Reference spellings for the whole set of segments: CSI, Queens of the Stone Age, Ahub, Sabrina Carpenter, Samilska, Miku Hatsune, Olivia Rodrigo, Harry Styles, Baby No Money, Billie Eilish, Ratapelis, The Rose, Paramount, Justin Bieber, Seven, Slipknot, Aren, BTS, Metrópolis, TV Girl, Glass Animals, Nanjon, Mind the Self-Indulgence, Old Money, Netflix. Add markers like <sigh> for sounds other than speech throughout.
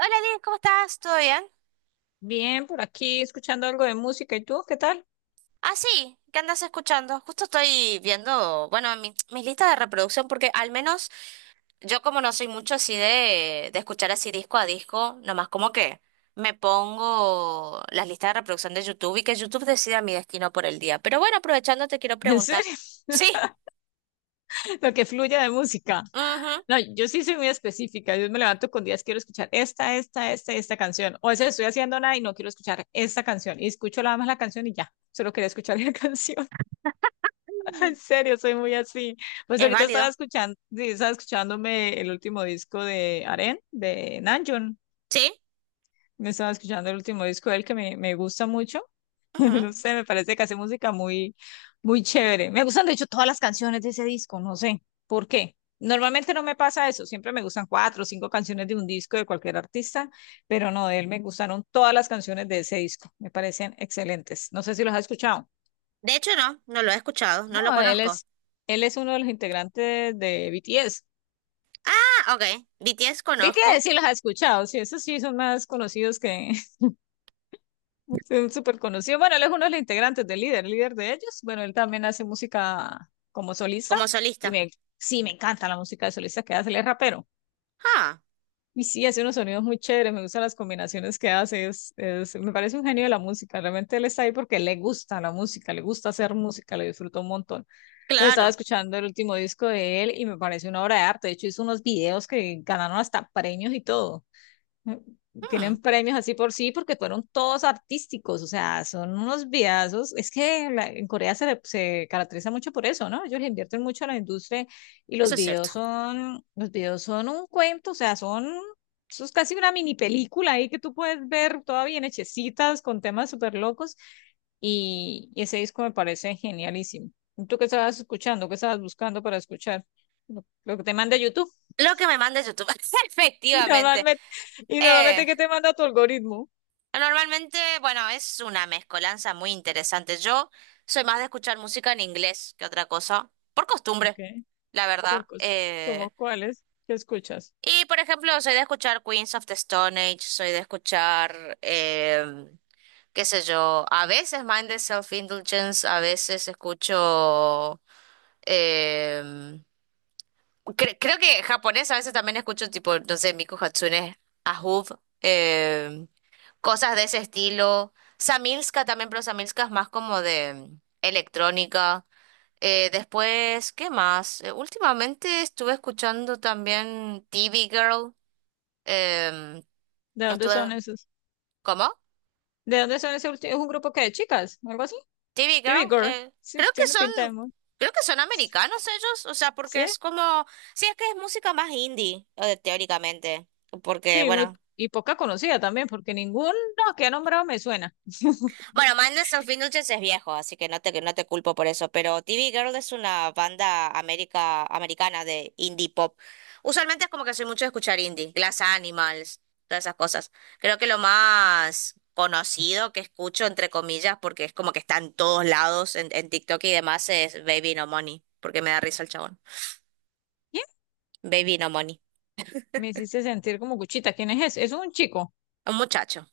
Hola, Liz, ¿cómo estás? ¿Todo bien? Bien, por aquí escuchando algo de música. ¿Y tú qué tal? Ah, sí, ¿qué andas escuchando? Justo estoy viendo, bueno, mi lista de reproducción, porque al menos yo como no soy mucho así de escuchar así disco a disco, nomás como que me pongo las listas de reproducción de YouTube y que YouTube decida mi destino por el día. Pero bueno, aprovechando te quiero ¿En preguntar. serio? Sí, <laughs> Lo que fluya de música. ujú, No, yo sí soy muy específica. Yo me levanto con días, quiero escuchar y esta canción. O a veces estoy haciendo nada y no quiero escuchar esta canción. Y escucho nada más la canción y ya. Solo quería escuchar la <laughs> canción. En serio, soy muy así. Pues es ahorita estaba válido. escuchando, sí, estaba escuchándome el último disco de Aren, de Nanjon. Sí, Me estaba escuchando el último disco de él que me gusta mucho. <laughs> ujú. No sé, me parece que hace música muy, muy chévere. Me gustan, de hecho, todas las canciones de ese disco, no sé por qué. Normalmente no me pasa eso, siempre me gustan cuatro o cinco canciones de un disco de cualquier artista, pero no, de él me gustaron todas las canciones de ese disco, me parecen excelentes. No sé si los has escuchado. De hecho no, no lo he escuchado, no lo No, él conozco. es, él es uno de los integrantes de BTS. Ah, ok, BTS BTS conozco sí los has escuchado, sí, esos sí son más conocidos que, es súper conocido. Bueno, él es uno de los integrantes del líder, el líder de ellos. Bueno, él también hace música como solista como y solista. Sí, me encanta la música de solista que hace, él es rapero. Ah, Y sí, hace unos sonidos muy chéveres, me gustan las combinaciones que hace, me parece un genio de la música. Realmente él está ahí porque le gusta la música, le gusta hacer música, le disfruta un montón. Entonces estaba claro. escuchando el último disco de él y me parece una obra de arte. De hecho, hizo unos videos que ganaron hasta premios y todo. mm, Mm, Tienen premios así por sí porque fueron todos artísticos, o sea, son unos videazos. Es que en Corea se, se caracteriza mucho por eso, ¿no? Ellos le invierten mucho a la industria y los eso es videos cierto. son, los videos son un cuento, o sea, eso es casi una mini película ahí que tú puedes ver toda bien hechecitas con temas súper locos y ese disco me parece genialísimo. ¿Tú qué estabas escuchando? ¿Qué estabas buscando para escuchar? Lo que te manda YouTube. <laughs> Lo que me manda YouTube. <laughs> Y Efectivamente. normalmente, y normalmente, Eh, ¿qué te manda tu algoritmo? normalmente, bueno, es una mezcolanza muy interesante. Yo soy más de escuchar música en inglés que otra cosa, por Ok, costumbre, la verdad. ¿Cómo cuáles que escuchas? Por ejemplo, soy de escuchar Queens of the Stone Age, soy de escuchar, qué sé yo, a veces Mind the Self-Indulgence, a veces escucho... em, Creo que japonés a veces también escucho tipo, no sé, Miku Hatsune, Ahub, cosas de ese estilo. Samilska también, pero Samilska es más como de electrónica. Después, ¿qué más? Últimamente estuve escuchando también TV Girl. em, ¿De dónde estuve, son esos? ¿Cómo? ¿De dónde son ese último? ¿Es un grupo que de chicas? ¿O algo así? TV TV Girl. Girl. Sí, Creo que tiene pinta de son, muy. creo que son americanos ellos, o sea, porque Sí, es como, sí, es que es música más indie, teóricamente, porque sí, muy, bueno. y poca conocida también, porque ninguno que ha nombrado me suena. <laughs> Bueno, Madness of Indulgence es viejo, así que no te culpo por eso, pero TV Girl es una banda América, americana de indie pop. Usualmente es como que soy mucho de escuchar indie, Glass Animals, todas esas cosas. Creo que lo más conocido que escucho, entre comillas, porque es como que está en todos lados, en TikTok y demás, es Baby No Money, porque me da risa el chabón. ¿Quién? Baby No Money, Me hiciste sentir como cuchita. ¿Quién es ese? Es un chico. un muchacho.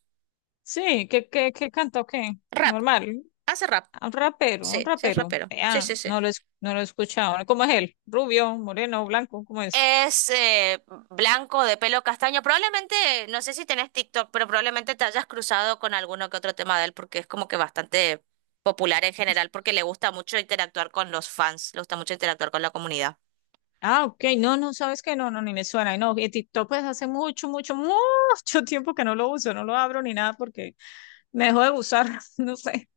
Sí, ¿qué cantó qué? Rap, Normal. Hace rap, Ah, un rapero, un sí, sí es rapero. rapero, sí, Vean, sí, sí. No lo he escuchado. ¿Cómo es él? ¿Rubio, moreno, blanco? ¿Cómo es? Es blanco de pelo castaño. Probablemente, no sé si tenés TikTok, pero probablemente te hayas cruzado con alguno que otro tema de él porque es como que bastante popular en general porque le gusta mucho interactuar con los fans, le gusta mucho interactuar con la comunidad. Ah, ok, no, no, sabes que no, no, ni me suena, no, y TikTok pues hace mucho, mucho, mucho <laughs> tiempo que no lo uso, no lo abro ni nada porque me dejó de gustar, <laughs> no sé,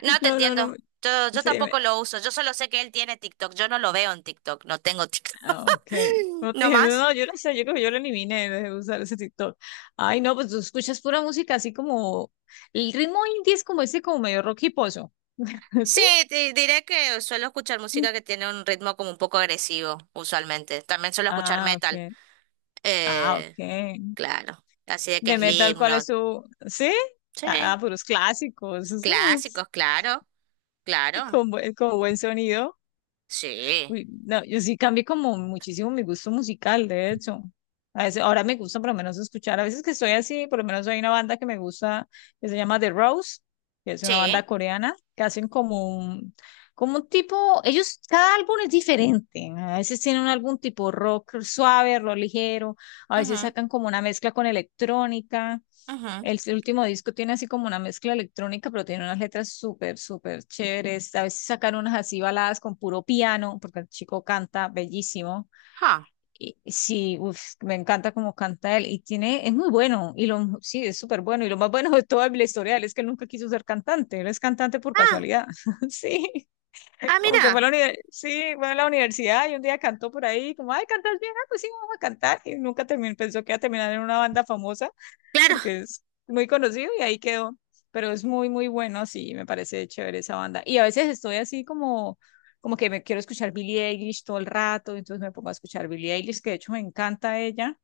No te no, no, no, entiendo. Yo sí, tampoco lo uso. Yo solo sé que él tiene TikTok. Yo no lo veo en TikTok. No tengo TikTok. ah, ok, <laughs> no, No más. no, yo no sé, yo creo que yo lo eliminé, dejé de usar ese TikTok. Ay, no, pues tú escuchas pura música así como el ritmo indie es como ese, como medio rock y pozo, <laughs> ¿sí? Sí, te diré que suelo escuchar música que tiene un ritmo como un poco agresivo, usualmente. También suelo escuchar Ah, metal. ok, ah, Eh, ok, Claro, así de que de metal, ¿cuál es Slipknot. su, sí? Sí, Ah, ah, puros clásicos, esos. clásicos, claro, <laughs> Y claro. Con buen sonido. Sí, Uy, no, yo sí cambié como muchísimo mi gusto musical, de hecho. A veces, ahora me gusta por lo menos escuchar, a veces que estoy así, por lo menos hay una banda que me gusta, que se llama The Rose, que es una sí. banda coreana, que hacen como un tipo, ellos, cada álbum es diferente, a veces tienen algún tipo rock suave, rock ligero, a veces Ujú, sacan como una mezcla con electrónica, ujú. el último disco tiene así como una mezcla electrónica, pero tiene unas letras súper, súper chéveres. A veces sacan unas así baladas con puro piano, porque el chico canta bellísimo. Ah, Y sí, uf, me encanta cómo canta él. Y tiene, es muy bueno. Sí, es súper bueno. Y lo más bueno de toda la historia de él es que él nunca quiso ser cantante. Él es cantante por ah, casualidad. <laughs> Sí, ah, como que fue a mira. la, univer- sí, fue a la universidad y un día cantó por ahí, como, ay, cantas bien, ah, pues sí, vamos a cantar. Y nunca terminó, pensó que iba a terminar en una banda famosa Claro, porque es muy conocido y ahí quedó. Pero es muy, muy bueno, sí, me parece chévere esa banda. Y a veces estoy así como que me quiero escuchar Billie Eilish todo el rato, entonces me pongo a escuchar Billie Eilish, que de hecho me encanta ella,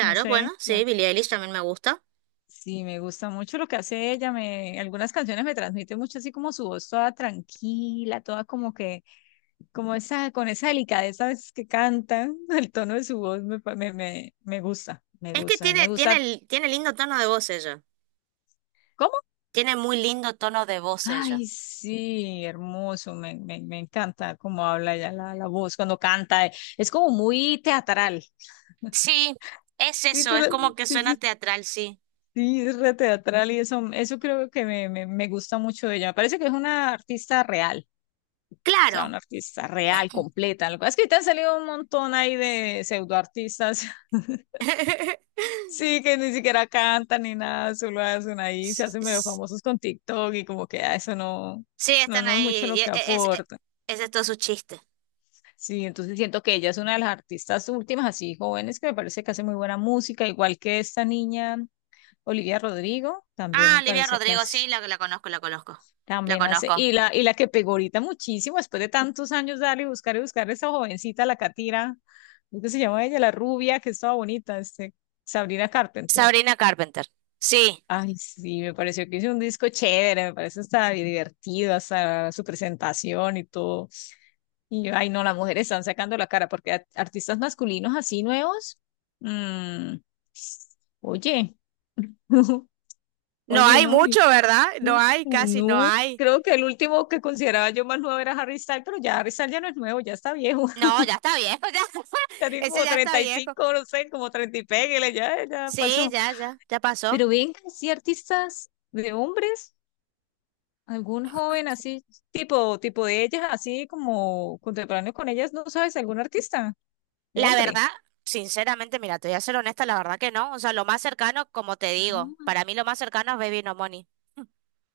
no sé, bueno, sí, Billie Eilish también me gusta. sí, me gusta mucho lo que hace ella, algunas canciones me transmiten mucho así como su voz toda tranquila, toda como que, como esa, con esa delicadeza a veces que canta, <laughs> el tono de su voz me Es que gusta, y me gusta. Tiene lindo tono de voz ella. ¿Cómo? Tiene muy lindo tono de voz ella. Ay, sí, hermoso, me encanta cómo habla ella la voz cuando canta, es como muy teatral. Sí, es Sí, eso, es como que sí, suena teatral, sí. sí, es re teatral y eso creo que me gusta mucho de ella. Me parece que es una artista real, o sea, Claro. una artista real, completa. Lo que pasa es que te han salido un montón ahí de pseudoartistas, <laughs> sí, <laughs> que ni siquiera cantan ni nada, solo hacen ahí, se S- hacen medio s- famosos con TikTok y como que ah, eso no, Sí, no, están no es ahí. mucho lo que aporta. Ese es todo su chiste. Sí, entonces siento que ella es una de las artistas últimas, así jóvenes, que me parece que hace muy buena música, igual que esta niña Olivia Rodrigo, también Ah, me Olivia parece que Rodrigo, hace, sí, la conozco, la conozco. La también hace, conozco. y la que pegó ahorita muchísimo, después de tantos años darle y buscar esa jovencita, la Catira, ¿cómo que se llama ella? La rubia, que estaba bonita, Sabrina Carpenter. Sabrina Carpenter. Sí. Ay, sí, me pareció que hizo un disco chévere, me parece hasta divertido, hasta su presentación y todo. Y yo, ay, no, las mujeres están sacando la cara porque artistas masculinos así nuevos. mm, Oye, <laughs> No oye, hay no, mucho, ¿verdad? No mm, hay, casi no no, hay. creo que el último que consideraba yo más nuevo era Harry Styles, pero ya Harry Styles ya no es nuevo, ya está viejo, <laughs> No, ya está viejo, ya. ya <laughs> tiene Ese como ya está treinta y viejo. cinco no sé, como 30 y pégale, ya Sí, pasó. Ya pasó. Pero ven, sí, artistas de hombres, algún joven así, tipo de ellas, así como contemporáneo con ellas, ¿no sabes? ¿Algún artista de La hombre? verdad, sinceramente, mira, te voy a ser honesta, la verdad que no. O sea, lo más cercano, como te digo, para mí lo más cercano es Baby No Money.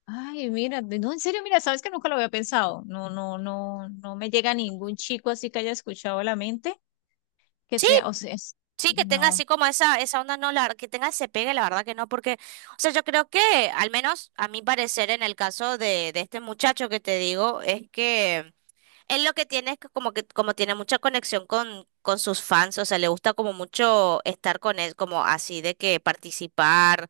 Ay, mira, no, en serio, mira, sabes que nunca lo había pensado. No, no, no, no me llega ningún chico así que haya escuchado la mente, que Sí. sea, o sea, Sí, que tenga no, así como esa onda, no, la, que tenga ese pegue, la verdad que no, porque, o sea, yo creo que, al menos a mi parecer, en el caso de este muchacho que te digo, es que él lo que tiene es que, como tiene mucha conexión con sus fans, o sea, le gusta como mucho estar con él, como así de que participar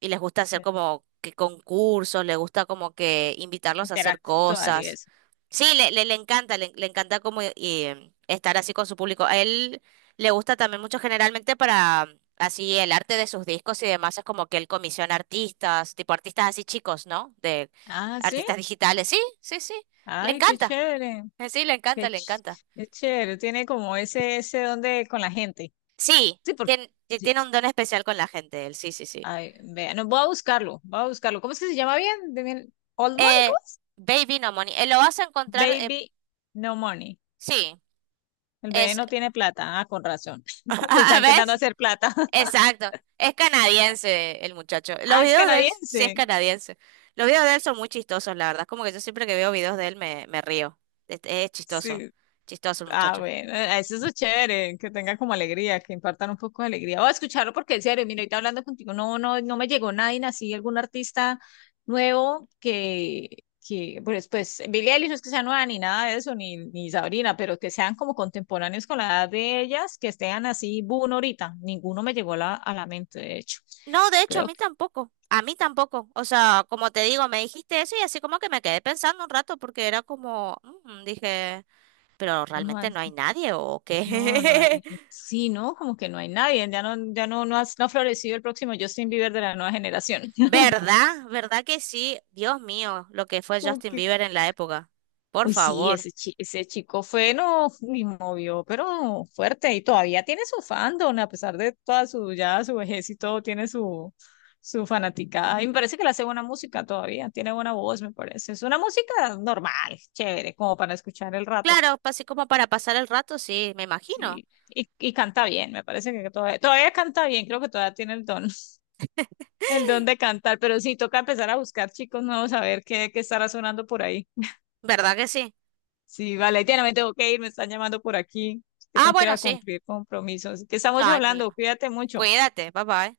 y les gusta hacer que como que concursos, les gusta como que invitarlos a hacer interactuar y cosas. eso. Sí, le encanta, le encanta como estar así con su público. A él le gusta también mucho generalmente para así el arte de sus discos y demás, es como que él comisiona artistas, tipo artistas así chicos, ¿no? De Ah, sí. artistas digitales. Sí, sí, sí, le Ay, qué encanta. chévere, Sí, le encanta, qué, le ch- encanta. qué chévere. Tiene como ese don de con la gente. Sí, Sí, porque, tiene, sí. tiene un don especial con la gente, él, sí, sí, sí. Ay, vea, no, voy a buscarlo, voy a buscarlo. ¿Cómo es que se llama bien? Old Money, Eh, ¿cómo es? Baby No Money, lo vas a encontrar, Baby No Money. sí. El bebé Es, no tiene plata. Ah, con razón. <laughs> <laughs> Está ¿a- intentando ¿ves? hacer plata. Exacto. Es canadiense el muchacho. Los Ah, es videos de él sí es canadiense. canadiense. Los videos de él son muy chistosos, la verdad. Es como que yo siempre que veo videos de él me río. Es chistoso. Sí. Chistoso el Ah, muchacho. bueno, eso es lo chévere, que tenga como alegría, que impartan un poco de alegría. O escucharlo porque en serio, mira, ahorita hablando contigo, no, no, no me llegó nadie, así algún artista nuevo que, pues, Billie Eilish no es que sea nueva ni nada de eso, ni Sabrina, pero que sean como contemporáneos con la edad de ellas, que estén así, boom, ahorita. Ninguno me llegó a la mente, de hecho. No, de hecho, a Creo mí que tampoco. A mí tampoco. O sea, como te digo, me dijiste eso y así como que me quedé pensando un rato porque era como, "Mm", dije, pero no. realmente no hay nadie o No, no qué. hay, sí, ¿no? Como que no hay nadie, ya no, ya no, no ha florecido el próximo Justin Bieber de la nueva generación. <laughs> <laughs> ¿Verdad? ¿Verdad que sí? Dios mío, lo que fue Como Justin que, Bieber en la época. Por uy, sí, favor. Ese chico fue, no, y movió, pero fuerte, y todavía tiene su fandom, a pesar de toda su, ya su vejez y todo, tiene su fanaticada, y me parece que le hace buena música todavía, tiene buena voz, me parece, es una música normal, chévere, como para escuchar el rato, Claro, pues, así como para pasar el rato, sí, me imagino. sí, y canta bien, me parece que todavía, todavía canta bien, creo que todavía tiene el don. El don de cantar, pero sí, toca empezar a buscar chicos nuevos, a ver qué estará sonando por ahí. ¿Verdad que sí? Sí, vale, Diana, me tengo que ir, me están llamando por aquí, que Ah, tengo que ir bueno, a sí. cumplir compromisos. ¿Qué No estamos hay hablando? problema. Cuídate mucho. Cuídate, papá.